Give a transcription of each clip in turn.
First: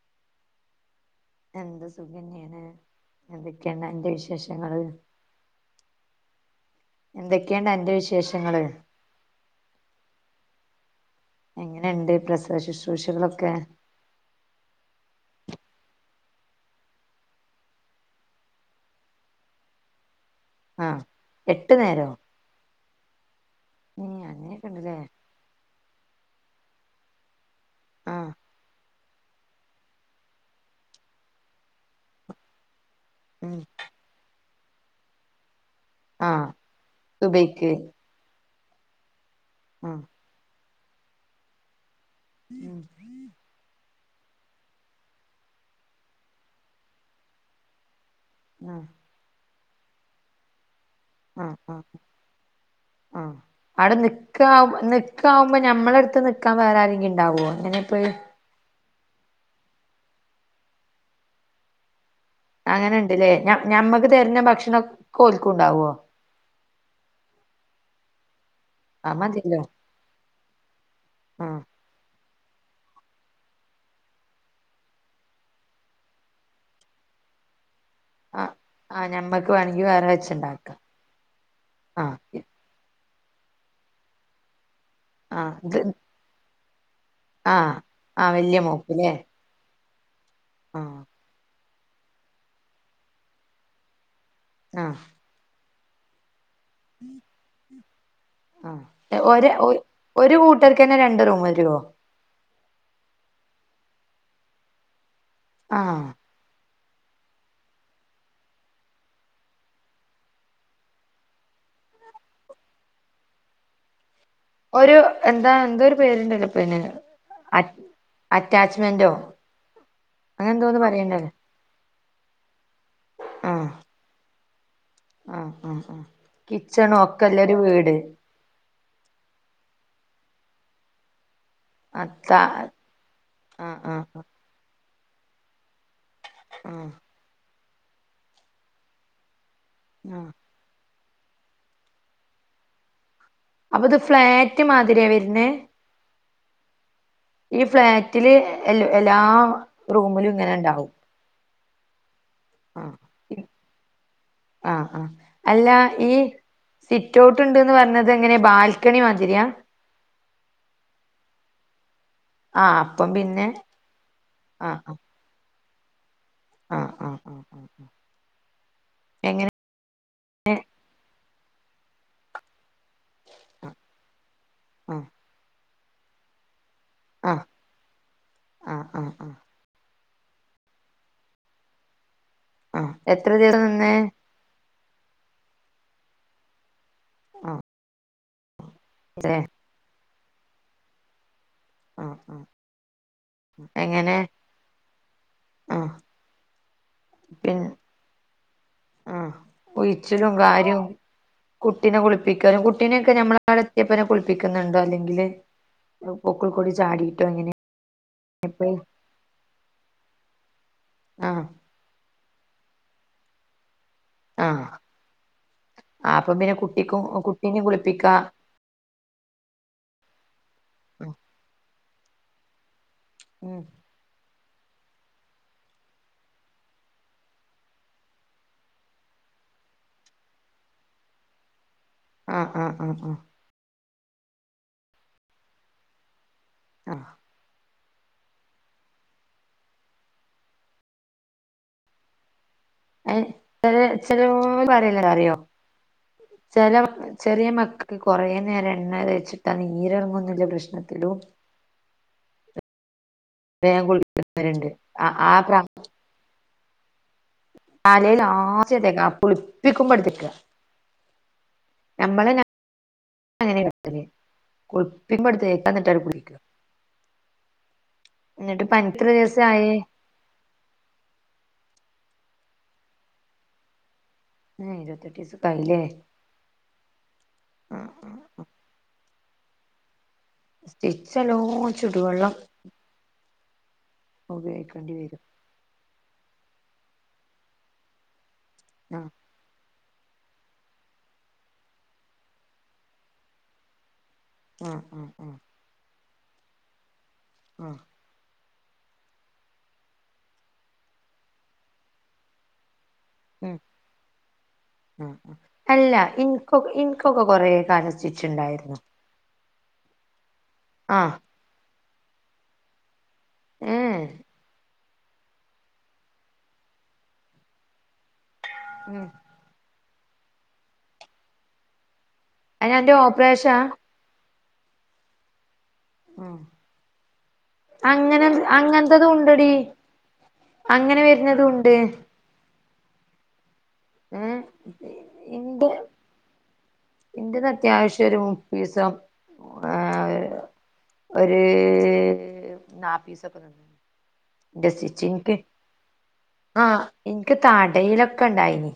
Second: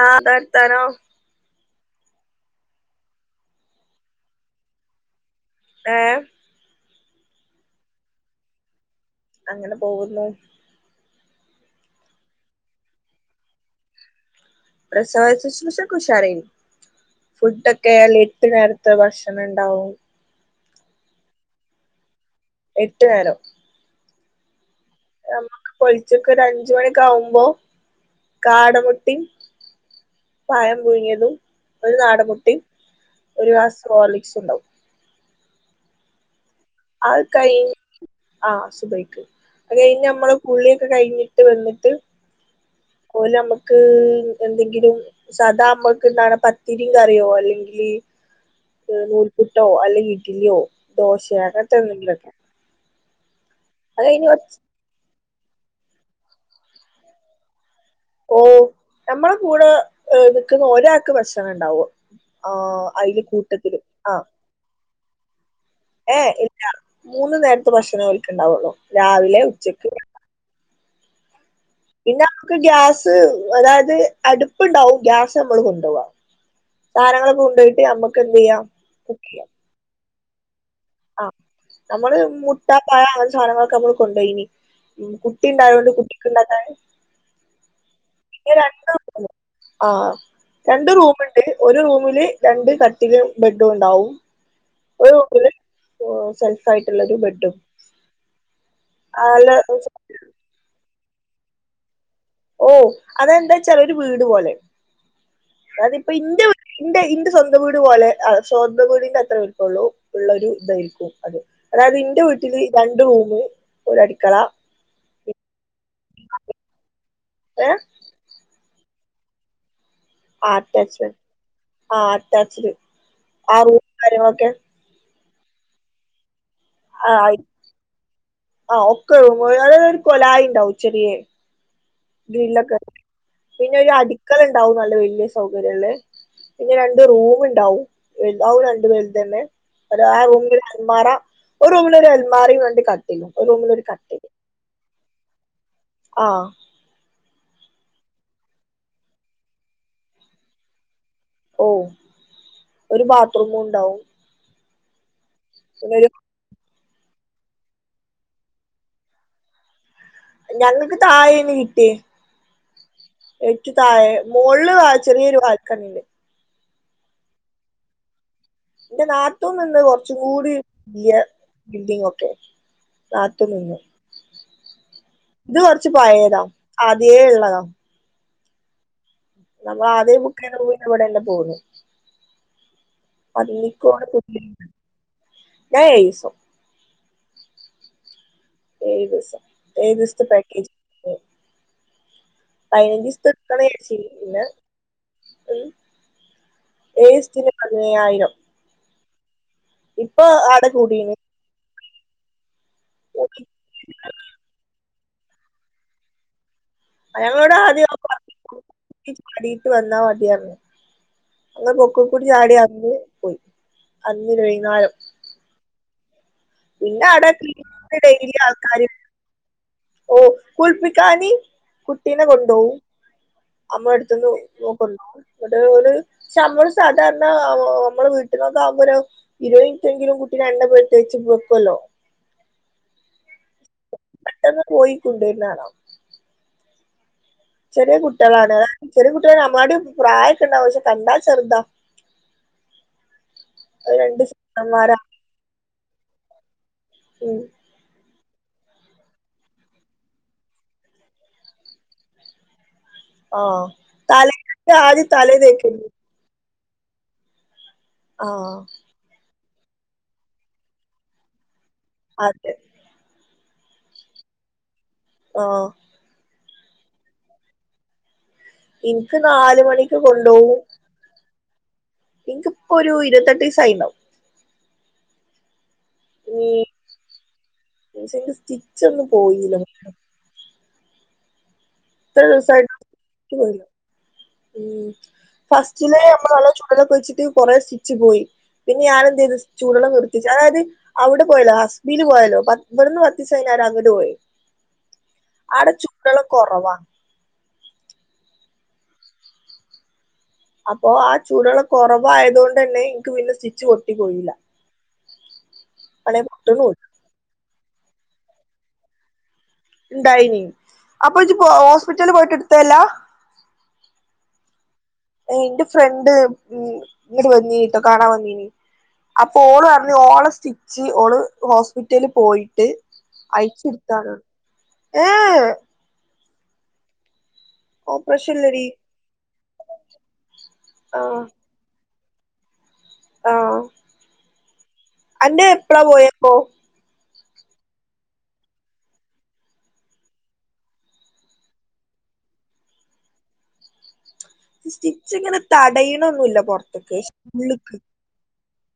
ആഹ് എന്താ വർത്താനോം? എന്ത സുഖന്നേണ് എന്തൊക്കെയാണ് അന്റെ വിശേഷങ്ങള് ഏഹ് എന്തൊക്കെയണ്ട് അന്റെ വിശേഷങ്ങള് അങ്ങനെ പോകുന്നു. എങ്ങനെണ്ട് പ്രസവ ശുശ്രൂഷകളൊക്കെ പ്രസവ ശ്രുശൊക്കെ ഉഷാറെയ്നിം ഫുഡോക്കെ അയില് എട്ടു നേരത്തെ ഭക്ഷണം ഇണ്ടാവും ആഹ് എട്ടു നേരോ എട്ടു നേരം ഏഹ് അങ്ങനൊക്കെണ്ട് ലെ നമ്മുക്ക് പൊൽച്ചക്ക് ഒര് അഞ്ച് മണിയൊക്കെ ആവുമ്പോ ആഹ് കാടമുട്ടിം പയം പുഴുങ്ങിയതും ഒരു നാടം മുട്ടിം ഒരു ഉം ഗ്ലാസ് ഹോർലിക്സ് ഇണ്ടാവും ആഹ് അത് കയി സുബയ്ക്ക് ആഹ് സുബയ്ക്ക് അത് കഴിഞ് ആഹ് ഞമ്മള് കുളിയൊക്കെ കഴിഞ്ഞിട്ട് വന്നിട്ട് ഉം ഓലമ്മക്ക് എന്തെങ്കിലും സധാ അമ്മക്ക് ഇണ്ടാവണ പത്തിരിം കറിയോ അല്ലെങ്കില് ആഹ് നൂൽപുട്ടോ അല്ലെങ്കി ഇഡ്‌ലിയോ ദോശെ ആഹ് അങ്ങൻത്തെ ആഹ് എന്തെങ്കിലൊക്കെ അത് കഴിഞ്ഞ ക്കാവുമ്പോ ഞമ്മളടുത്ത് നിൽക്കാ വേറെ ആരെങ്കി ഇണ്ടാവോ ഇങ്ങനെ ഇപ്പൊ ഈ ഓഹ് ഞമ്മളെ കൂടെ നിക്കുന്ന ഒരാക്ക് ഭക്ഷണം ഇണ്ടാവും അങ്ങനെ ഇണ്ട്ലെ ഞ ഞമ്മക്ക് തരുന്ന ഭക്ഷണൊക്കെ ഓൽക്കും ഇണ്ടാവോ? ഏഹ് ഇല്ല മൂന്ന് നേരത്തെ ഭക്ഷണം ഓൽക്ക് ഇണ്ടാവൊള്ളു ആ മതിലിലോ ആഹ് പിന്നെ നമുക്ക് ഗ്യാസ് അതായത് അടുപ്പുണ്ടാവും ഗ്യാസ് നമ്മള് കൊണ്ടുപോകുവാ സാധങ്ങളൊക്കെ കൊണ്ട്‌ പോയിട്ട് നമ്മ- ആഹ് ആ ഞമ്മക്ക് വേണമെങ്കി വേറെ വെച്ചുണ്ടാക്കാം ആഹ് നമ്മള് ആഹ് മുട്ട പഴം അങ്ങനത്തെ സാധനങ്ങളൊക്കെ നമ്മള് കൊണ്ടുപോയിനി ആഹ് ഇത് കുട്ടിയിണ്ടായോണ്ട് കുട്ടിക്കുള്ളതാണ് ആഹ് ആ വലിയ മോക്ക്‌യില്ലേ ആ രണ്ട് റൂമ് ഇണ്ട് ഒരു റൂമില് രണ്ട് കട്ടില് ബെഡും ഉണ്ടാവും ആഹ് [unintelligible] സെൽഫ്‌ ആയിട്ടുള്ളരു ബെഡും ആ അല്ല ഒ ഒരു കൂട്ടർക്ക് തന്നെ രണ്ട് റൂം വരുവോ ഓ അതെന്താ ചെറിയ ഒരു വീട് പോലെ ആഹ് അതിപ്പ ഇന്റെ- ഇന്റെ ഇന്റെ സ്വന്തം വീട് പോലെ സ്വന്തം വീടിന്റെ അത്ര വലപ്പുള്ളൂ ഉള്ള ഒരു ഇതായിരിക്കും അത് അതായത് എന്റെ വീട്ടില് രണ്ട്‌ റൂമും ഒരു അടുക്കള ഒരു എന്താ എന്തോ ഒരു പേരുണ്ടല്ലോ പിന്നെ ഏ അറ്റാച്ച്മെന്റോ ആ അങ്ങനെ എന്തോന്ന് അറ്റാച്ച്മെന്റ് പറയണ്ടല്ലോ ആ അറ്റാചിഡ് ആ ആഹ് റൂമ് മരുമോൾക്ക് ആഹ് ആഹ് ആഹ് കിച്ചണും ആ ഒക്കെ ഉള്ളൊരു വീട് ആ ഒക്കെ ഒരു [unintelligible] കൊലായണ്ടാവും ചെറിയേ അത്ത ഗ്രില്ലൊക്കെ പിന്നെ ആഹ് ഒരു ആഹ് അടിക്കൽ ഉണ്ട് ണ്ടാവും നല്ല വലിയ സൗകര്യംയുള്ളെ പിന്നെ ആഹ് രണ്ട് റൂമ് ഉണ്ടാവും ണ്ട് വലുത തന്നെ ഒ ആ ആഹ് റൂമിലൊരു അലമാര [unintelligible] ഒരു റൂമിൽ ഒരു അലമാരയും വേണ്ടി ക [unintelligible] [unintelligible] അപ്പൊ ഇത് ഫ്ളാറ്റ് മാതിരിയാ വരുന്നെ ആഹ് ഈ ഫ്ളാറ്റില് എ എല്ലാ റൂമിലും ഇങ്ങനെ ഉണ്ടാവും ഓ ഒരു ആഹ് ബാത്ത്റൂമും ഉണ്ടാവും ആഹ് ആഹ് അല്ല പിന്നെ ഒരു ഈ- സിറ്റ് ഔട്ട് ഉണ്ട് എന്ന് പറഞ്ഞത് എങ്ങനെയാ ബാൽക്കണി മാതിരിയ ഞങ്ങക്ക് താഴേന്ന് കിട്ടിയെ ആഹ് അപ്പം പിന്നെ എനിക്ക് താഴെ മോളില് ആഹ് വാ- ചെറിയൊരു വാൽകണിയില് ആഹ് ആഹ് ആഹ് എന്റെ എങ്ങനെ നാത്തൂൻ നിന്ന് കുറച്ചും കൂടി വലിയ ബിൽഡിങ് ഒക്കെ നാട്ടിൽ [unintelligible] നിന്ന് ആഹ് ഇത് കൊറച്ച് പഴയതാ ആദിയെ ആഹ് ഉള്ളതാ ആഹ് ആഹ് ആഹ് നമ്മള് ആദ്യം ബുക്ക് ചെയ്ത് പോകുന്നു ഇന്ന് ഇവിടെ നിന്ന് പോകുന്നു ആഹ് എത്ര ദിവസം നിന്നേ പിക്കടെ ഞൻ [unintelligible] യയ്സോ ആഹ് ഏഴ് അതെ ദിവസം ഏഴ് ദിവസത്തെ പാക്കേജ് ആഹ് ആഹ് പതിനഞ്ച് ദിവസത്തെ എടുക്കണേ ചേച്ചി എങ്ങനെ പിന്നെ - ആഹ് ഏഴ് ദിവസത്തിന് പിൻ പതിനയ്യായിരം ആഹ് ഇപ്പൊ ഉഴിച്ചിലും ആടെ കാര്യവും- കൂടീണ് കുട്ടിനെ കുളിപ്പിക്കാനും കുട്ടിനൊക്കെ ഞമ്മള് അവിടെ എത്തിപ്പനെ കുളിപ്പിക്കുന്നുണ്ടോ അല്ലെങ്കില് പൊക്കിൾ കൊടി ചാടി ഞങ്ങളോട് [inaudible] വന്നാ മതി പറഞ്ഞ് ആഹ് പൊക്കിൾക്കുടി ചാടി അന്ന് പോയി അന്ന് വൈന്നേരം ആ അപ്പൊ പിന്നെ കുട്ടിക്കും ആടെ കുട്ടീനെ കുളിപ്പിക്കാ ഡെയിലി ആൾക്കാര് കുൾപ്പിക്കാനി കുട്ടീനെ കൊണ്ടോവും ഉം അമ്മ അടുത്തുന്ന് നോക്കള്ളോ ഇവിടെ ഒരു ശമ്പൾ സാധാരണ നമ്മള് വീട്ടിനൊക്കെ ആകുമ്പോലോ ഇരുപത് മിനിട്ടെങ്കിലും കുട്ടിനെ എണ്ണ തേച്ച് വെക്കുല്ലോ ആഹ് ആഹ് ആഹ് ആഹ് പെട്ടെന്ന് പോയിക്കൊണ്ടുന്നാണോ ആഹ് ചെറിയ കുട്ടികളാണ് അത് ചെറിയ കുട്ടീള നമ്മാട് പ്രായൊക്കെ ഉണ്ടാവും പക്ഷെ കണ്ടാ ചെറുതാ ! ! ! ! ! ! ! [unintelligible] അത് ചില രണ്ട് ചെക്കന്മാരാ പറേല്ലൊ അറിയോ ചില ഉം ചെറിയ മക്ക ക്ക് കുറേ നേരം എണ്ണ തേച്ചിട്ടാ നീരിറങ്ങന്നില്ല പ്രശ്നത്തിലും ആഹ് വേഗം തലേ കുളിപ്പിക്കുന്നവരുണ്ട് ആദ്യം ആഹ് തലേ ആഹ് തേക്കരുത് താലേല് ആഹ് ആദ്യം തേക്കാവൂ കുളിപ്പിക്കുമ്പോ എടുത്തേക്ക മ്മളെ അതെ [unintelligible] ആഹ് കുളിപ്പിക്കുപടുത്തേക്കാ എന്നിട്ട് [unintelligible] എന്നിട്ട് പനിക്ക് എത്ര എനിക്ക് നാല് ദിവസായി മണിക്ക് കൊണ്ടോവും ഇൻക്ക് ഇപ്പൊ ഒരു ഇരുത്തെട്ട് ദിവസായിണ്ടാവും മ്ഹ് ഇരുപത്തെട്ട് ദിവസൊക്കെ ആയില്ലേ ആഹ് ഉം ആഹ് സ്റ്റിച്ച് ഒന്നും പോയില്ല സ്റ്റിച്ച് എല്ലോ ഇത്ര ദിവസായിട്ടും പോ ഉപയോഗിക്കേണ്ടി വരും ഫസ്റ്റിലെ നമ്മള് നല്ല ചൂടെള്ളൊക്കെ ഒഴിച്ചിട്ട് കൊറെേ സ്റ്റിച്ച് പോയി പിന്നെ ഞാൻ ആഹ് എന്ത് ചെയ്തു ചൂടുള്ളം നിർത്തിച്ച് അതായത് അവിടെ പോയല്ലോ ഹസ്ബിൽ പോയാലോ ഇവിടുന്ന് പത്തി സൈരം അങ്ങട്ട് പോയി ആഹ് ആഹ് ആഹ് ആടെ ചൂടെള്ളം കുറവാ ആഹ് അപ്പൊ ആ ചൂടുള്ളം കുറവായത് കൊണ്ടന്നെ പിന്നെ ഉം സ്റ്റിച്ച് പൊട്ടി പോയില്ല [unintelligible] ഇപ്പൊക്കെ കുറേ കാലം സ്റ്റിച്ച് ഇണ്ടാരുന്നു ഇണ്ടായിനി ആഹ് അപ്പൊ ഇജ്ജ് ഹോസ്പിറ്റല് പോയിട്ട് എടുത്തല്ലാ ഉം എന്റെ ഫ്രണ്ട് ഉം ഇങ്ങോട് വന്നീട്ടോ കാണാൻ വന്നീന് ആഹ് അപ്പ ഓള് പറഞ്ഞ് ഓള് സ്റ്റിച്ച് ഓള് ഹോസ്പിറ്റലിൽ പോയിട്ട് അയിന് അന്റെ ഓപ്പറേഷാ അയച്ച ഏഹ് ആഹ് അങ്ങനെ ഓപ്പറേഷൻ ഇല്ലടി അങ്ങനത്തതും ഉണ്ടടി അങ്ങനെ ആഹ് വരുന്നതും ഉണ്ട് ആഹ് ഉം അന്റെ എപ്പളാ പോയപ്പോ എൻ്റത് അത്യാവശ്യം ഒരു മുപ്പീസം ഏഹ് ഒര് നാപ്പീസൊക്ക ഇന്റെ സ്റ്റിച്ച് ഇന്ക്ക് ഇങ്ങനെ തടയണൊന്നുല്ല ആഹ് പൊറത്ത്ക്ക് ഇന്ക്ക് ഉള്ള്ക്ക് താടയിലൊക്ക ഇണ്ടായിനി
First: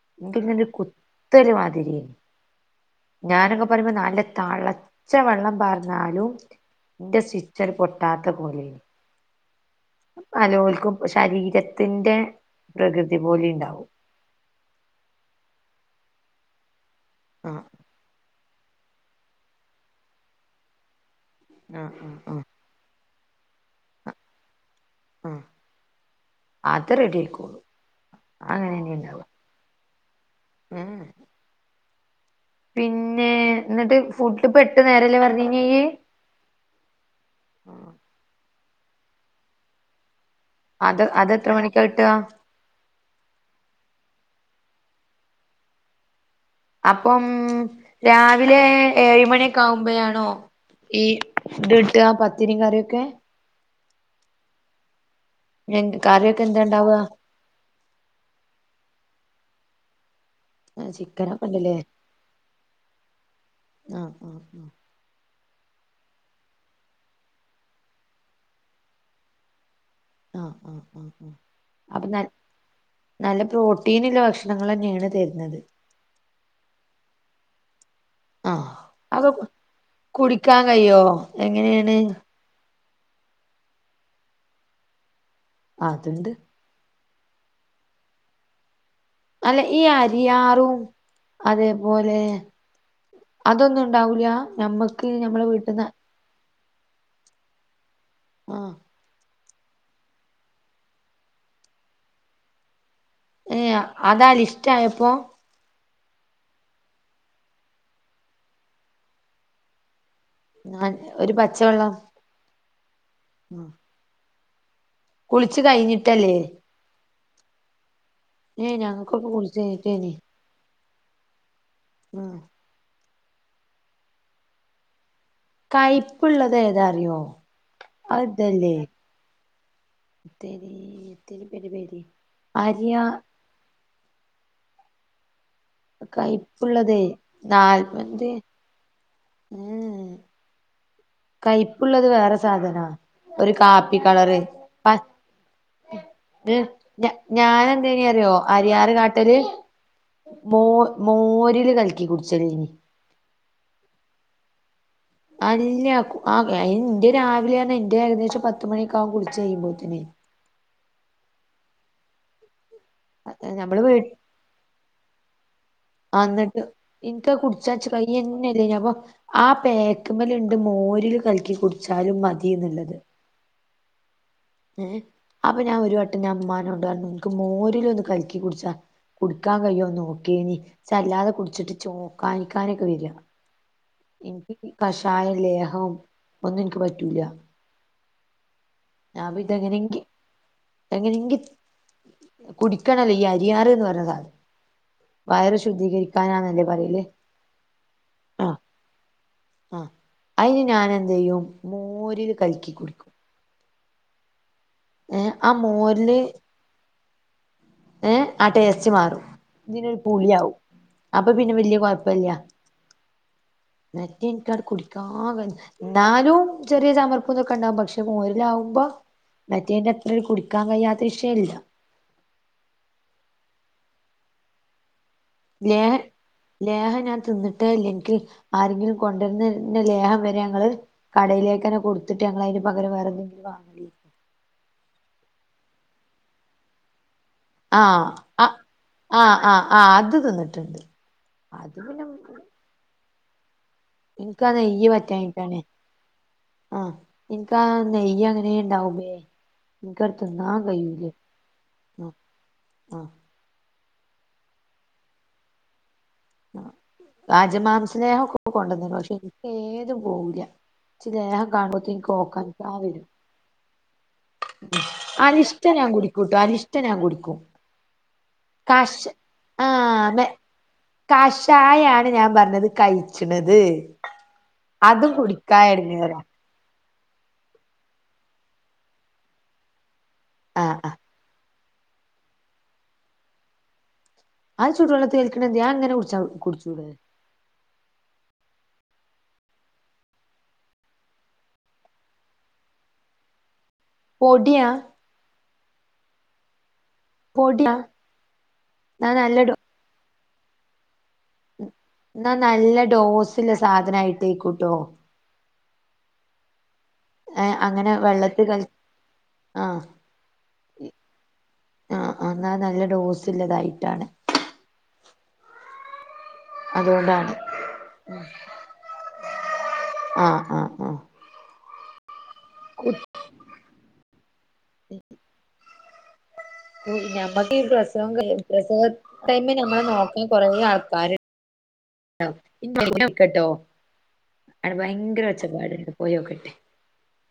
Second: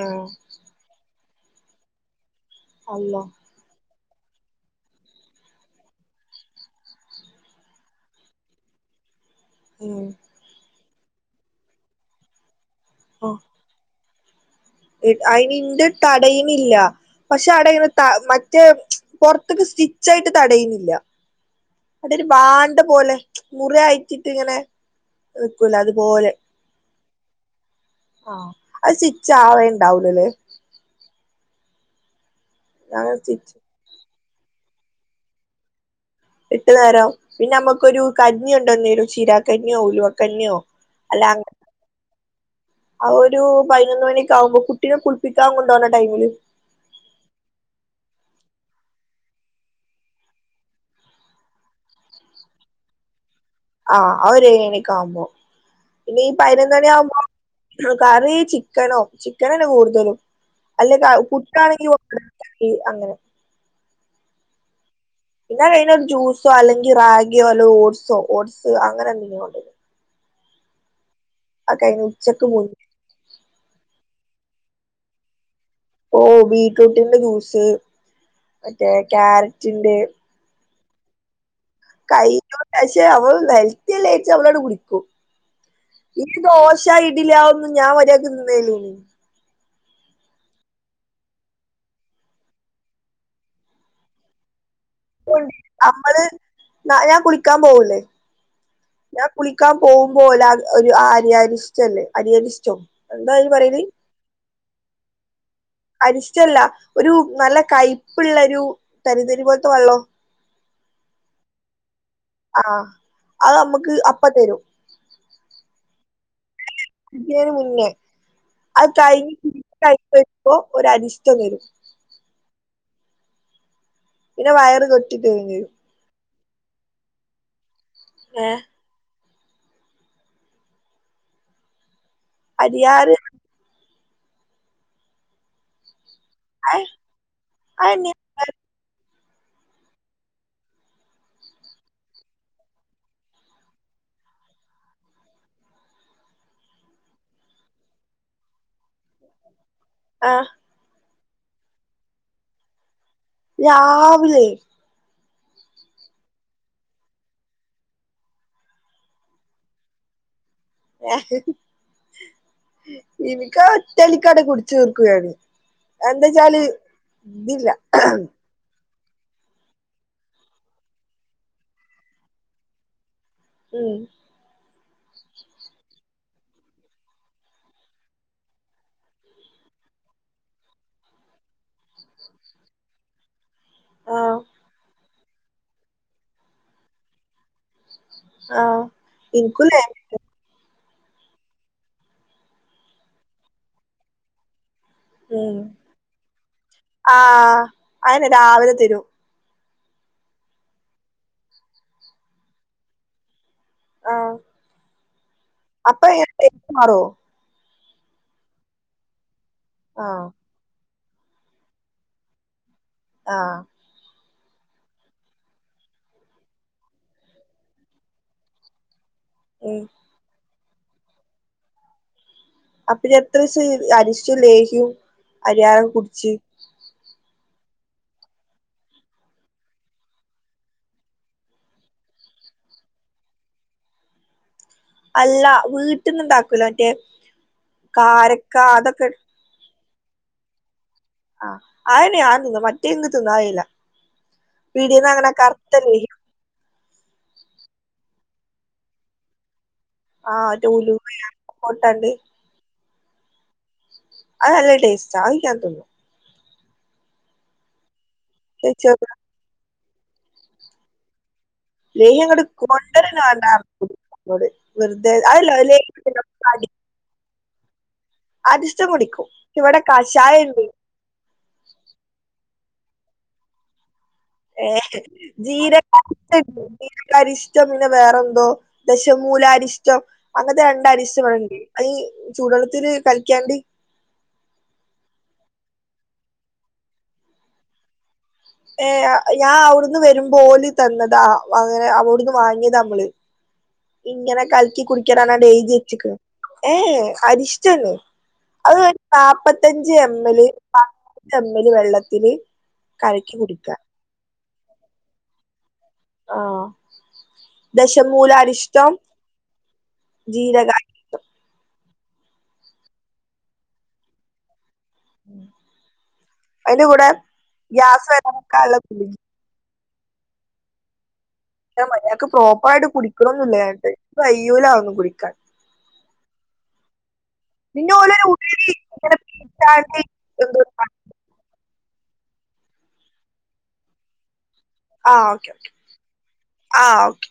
ഏഹ് ഇന്ക്ക് ഇങ്ങനൊരു കുത്തല് മാതിരി യേന്നു അള്ളാ ഞാനൊക്ക പറിമ്പോ നല്ല തളച്ച വള്ളം പാർന്നാലും ഇന്റെ സ്റ്റിച്ചണ്ട് പൊട്ടാത്ത പോലേ ഉം പലോൽക്കും ശരീരത്തിന്റെ പ്രകൃതി പോലെ ഇണ്ടാവും അതിന് ഇന്റെ തടയ്ണില്ല പക്ഷെ ആഹ് അവടെ ഇങ്ങനെ ത മറ്റേ പൊർത്ത്ക്ക് സ്റ്റിച്ചായിട്ട് തടയ്ണില്ല ആഹ് അതൊരു ആഹ് ആഹ് പാണ്ട പോലെ മുറി അയിറ്റ്റ്റ് ഇങ്ങനെ നിക്കൂല അത്പോലെ ആത് റെഡി ആയിക്കോളൂ ആഹ് അത് ചിച്ച് ആവേണ്ടാവൂലല്ലേ ഉം ഞങ്ങ ചിച്ചു ഇന്ന്ട്ട് ഫുഡ് ഇപ്പ എട്ട് നേരല്ലേ പറഞീന്ന് ഇയ്യ് എട്ട് നേരം പിന്നെ അമ്മക്കൊരു കഞ്ഞി കൊണ്ടന്നേരും ചീരാകഞ്ഞോ ഉലുവക്കഞ്ഞോ അത് അത്എത്ര മണിക്കാകിട്ടാ അ ഒരു പതിനൊന്ന് മണിക്കാവുമ്പോ കുട്ടിനെ കുളപ്പിക്കാ കൊണ്ടോണ ടൈമില് അപ്പം രാവിലെ ഏയ്മണി ഒക്ക ആവുമ്പഴണോ ഈ ത്‌ട്ട പത്തിരിം കറിയൊക്കെ ആഹ് അഒരു ഏയ്മണിക്ക ആവുമ്പോ പിന്നെ ഈ കറിയൊക്കെ എന്താ പയ്നൊന്നണി ഉണ്ടാവ ആവുമ്പോ കറി ചിക്കനോ ചിക്കനാണ് കൂട്തലും അല്ലെങ്കി ആ ചിക്കനൊക്കെ ഉണ്ടല്ലേ കുട്ടാണെങ്കി [unintelligible] അങ്ങനെ ആഹ് ആഹ് ആഹ് പിന്നെ അത് കഴിഞ്ഞ ഒരു ജൂസോ അല്ലങ്കി റാഗോ അല്ല ഓട്സോ ഓട്സ് അങ്ങനെ എന്തെങ്കിലും കെണ്ടരും ആഹ് ആഹ് ആഹ് ആഹ് ആത് കഴിഞ് അപ്പൊ ന ഉച്ചക്ക് പോ നല്ല പ്രോട്ടീന്ള്ള ഭക്ഷണങ്ങളന്നേണ് തെര്ന്നത് ഇപ്പോ ബീറ്റ്റൂട്ടിന്റെ ജ്യൂസ് മറ്റേ ക്യാരറ്റിന്റെ ക്കാൻ കയ്യോ എങ്ങനെണ് [unintelligible] പക്ഷേ അവൾ ഹെൽത്തി എല്ലേച്ച് അവളട് കുടിക്കും ഈ അത്ണ്ട് ദോ ശ ഇഡിലി അതൊന്നും ഞാൻ മര്യാക്ക് തിന്നേലൊന്നുല്ല അല്ല ഈ അരിയാറും അതേപോലെ അതൊന്നും ഉണ്ടാവൂല്ല നമ്മ - നമ്മള് നാ ഞാ കുളിക്കാ പോവൂല്ലേ ആഹ് ഞാ കുളിക്കാ പോവുമ്പോ ഓലാ ഒര് ആര്യ അരീഷ്ടല്ലേ അരിയരി ഇഷ്ട്ടേ ഏഹ് അതലിഷ്ട്ട ആയപ്പോ അരിഷ്ട്യല്ല ഒരു നല്ല കയ്പ്പ്ള്ള ഒരു തരിതരി പോല്ത്ത വള്ളോ ഞാൻ ഒരു പച്ചവെള്ളം ആഹ് അത് അമ്മക്ക് അപ്പ തരും കുളിച്ച് കഴിഞ്ഞിട്ടല്ലേ കുളിക്ക്ണേന് മുന്നേ ഏഹ് അത് ഞങ്ങക്കൊക്കെ കഴിഞ്ഞ് കുളിച്ച് കുളി കഴിഞ്ഞ്. കഴിഞ്ഞിട്ടേനി വരുമ്പോ ഒരരിഷ്ടം തരും ഉം പിന്നെ വയറ് കെട്ടി തരും ചിയ്യും കൈപ്പ്ള്ളത് ഏതാ അറിയോ അത് ഏഹ് ഇതല്ലേ തെരി [unintelligible] അരിയ അരിയാര് അഹ് കയ്പ്പ്ള്ളതേ അതെന്നെ നാല്പ്തി കയ്പ്പ്ള്ളത് വേറെ സാധനാ ഒരു കാപ്പി കളറ് പ ഇത് ഞാ ഞാനെന്തേനി അറിയോ അരിയാര് കാട്ടല് ആഹ് മോൾ മോരില് കലിക്കി കുടിച്ചലേനി രാവിലെ അല്ല കു ആഹ് അയിന് ഇന്റെ രാവിലേയർഞ്ഞാ ഇന്റെ ഏകദേശം പത്ത് മണിയൊക്കാവും കുളിച്ച് കഴിയുമ്പോത്തിന് ഇന്ക്കാ നമ്മള് ഒറ്റ വീ വലിക്കാട്ട് കുടിച്ചീർക്കും ഞാന് ആ എന്തെച്ചാല് ഇതില്ല ന്നെല്ലേന്യോ അപ്പൊ ആഹ് പേക്ക്മ്മല് ഇണ്ട് മോരിലും കലക്കി കുടിച്ചാല് മതിന്ന്ള്ളത് ഉം ഏഹ് അപ്പം ഞാൻ ഒരു വട്ടം ഞാൻ ഇമ്മാനോണ്ടറഞ്ഞു ഇന്ക്ക് മോരിലൊന്ന് കല്ക്കി കുടിച്ചാ കുടിക്കാൻ കയ്യോ നോക്കേനി ഇച്ചെല്ലാതെ കുടിച്ചിട്ട് ഇച്ചോക്കാനിക്കാനൊക്കെ വെര്യാ ആഹ് ഇന്ക്ക് കി കഷായം ലേഹവും ഒന്നും ഇന്ക്ക് പറ്റൂല ആഹ് അപ്പയിത് ഇൻക്കുല്ലേ എങ്ങനെങ്കി എങ്ങനെങ്കി കുടിക്കണല്ലോ ഈ അരിയാറ്ന്ന് പർഞ്ഞ സാധനം ഉം വയറ് ശുദ്ധീകരിക്കാനാന്നല്ലേ പറയല് ആഹ് അയെന്നെ ആഹ് രാവിലെ തരും ആഹ് അയിന് ഞാനന്തെയ്യും മോരില് കലക്കി കുടിക്കും ആഹ് ഏഹ് ആ മോ അപ്പയെ ടേസ്റ്റ് മാറോ ഏഹ് ആഹ് ടേസ്റ്റ് മാറും ഇതിനൊരു ആഹ് പുളിയാവും അപ്പം പിന്നെ വെല്ല്യ കൊഴപ്പല്ല ആഹ് മറ്റേ ഇന്ക്കാട്ട് കുടിക്കാന് ക ഇന്നാലും ചെറിയെ ചമർപ്പ് ഇതൊക്കെ ഇണ്ടാവും പക്ഷേ മോരിലാവുമ്പം ഉം മറ്റേയിന്റെ അത്ര ഒരു കുടിക്കാൻ കഴിയാത്ത വിഷയല്ല അപ്പയെ എത്ര ദിവസം ഈ അരിഷ്ടും ലേഹ്യും ലേഹം ലേഹം ഞാൻ തിന്ന്ട്ടെ ഇല്ലാ ഇന്ക്ക് ആരെങ്കിലും കൊണ്ടോന്നര്ന്ന ലേഹം വരെ ഞങ്ങള് കടയിലേക്കന്നെ കൊട്ത്തിട്ട് ഞങ്ങള് അയിന് പകരം വേറെ എന്തെങ്കിലു വാങ്ങലേ അല്ല വീട്ട്ന്ന ഇണ്ടാക്കുല്ലെ മറ്റേ കാരക്ക അതൊക്കെ ആഹ് അത് തിന്ന്ട്ട്ണ്ട് ആഹ് അയെന്നെ ഞാൻ തിന്നും മറ്റേ ഇന്ക്ക് തിന്നാ കയ്യില്ലാ എനിക്കാ നെയ്യ് പിടീന്ന് വാങ്ങ്ണെ പറ്റാഞ്ഞിട്ടാണേ കറുത്ത ലേഹ്യം ആഹ് ഇന്ക്കറ നെയ്യ് അങ്ങനെ ഇണ്ടാവുമ്പേ ഇന്ക്കാട് ആഹ് തിന്നാൻ മറ്റേ ഉലുവ കയ്യൂലെ പൊട്ടാണ്ട് [unintelligible] അഹ് നല്ല ടേസ്റ്റാ അഹ് ഞാൻ തിന്നും ആഹ് അജമാംസ് ലേഹൊക്കെ കൊണ്ടോന്നിന് പക്ഷേ ഇന് ക്കേതും പോവൂല ഇച്ച് ലേഹം കാണുമ്പോ ലേഹ്യങ്ങട്ട് കൊണ്ടരന്നെ വാണ്ടാ [unintelligible] വെറുതെ അഹ് എല്ലാ [unintelligible] പ്പം ഞാൻ കുടിക്കും അരിഷ്ടം കഷ് കുടിക്കും പക്ഷേ ഇവെടെ ആഹ് മെ കഷായണ്ട് കഷായാണ് ഞാൻ പറഞ്ഞത് കയിച്ച്ണത് ഏഹ് ജീരകം ഇട്ട് ജീരകാരിഷ്ടം പിന്നെ വേറെന്തോ ദശമൂലാരിഷ്ടം അങ്ങനത്തെ ആഹ് രണ്ട് ആഹ് അരിഷ്ടം ഇവടണ്ട് അതീ ചൂടെള്ളത്തില് കലക്കിയാണ്ട് അത് ചുടെള്ളത്തി കൽക്കണെന്തെ അയങ്ങനെ കുടി കുടിച്ചുടെ ഏന് ഞാൻ അവിടുന്ന് വരുമ്പോ ഓല് തന്നതാ അങ്ങനെ അവിടുന്ന് വാങ്ങിയതാമ്മള് ഇങ്ങനെ പൊടിയാ കലക്കി കുടിക്കണന്നാണ്ട് എയ്തിവെച്ചക്ക്ണ് ഏഹ് പൊടിയാ അരിഷ്ടവില്ലെ അത് ഇന്നാ നല്ല ഡോ നാപ്പത്തഞ്ച് എം മ്മല് നൽപ്പത്തഞ്ച് എം മ്മല് വെള്ളത്തിന് കലക്കി കുടിക്കാ ലേക്കുട്ടോ ആഹ് ഏഹ് അങ്ങനെ വെള്ളത്തി കൽ ദശമൂലാരിഷ്ടം ആഹ് ജീരകാ ആഹ് എന്നാ നല്ല ഡോസ് ഇള്ളതായിട്ടാണ് അതിന്റെ കൂടെ അതുകൊണ്ടാണ് ഗ്യാസ് വരാതിക്കാനുള്ള ഗുളികെം ആഹ് ആഹ് ആഹ് ഞാൻ മര്യാദക്ക് പ്രോപ്പർ ആയിട്ട് കു കുടിക്കണൊന്നില്ല ഞാന്നിട്ട് ഇക്ക് വയ്യൂല ആന്നു കുടിക്കാൻ ഞമ്മക്ക് ഈ പിന്നെ പ്രസവം ഓലൊരു ഉള്ളില് പ്രസവ ഇങ്ങനെ ടൈമില് നമ്മളെ പീച്ചാണ്ട് നോക്കാൻ കൊറെ എന്തോ ആൾക്കാരുണ്ടാവും പിന്നെ വിളിക്കട്ടോ ആടെ ഭയങ്കര ഒച്ചപാട്ണ്ട് പോയോക്കട്ടെ ആഹ് ഓക്കെ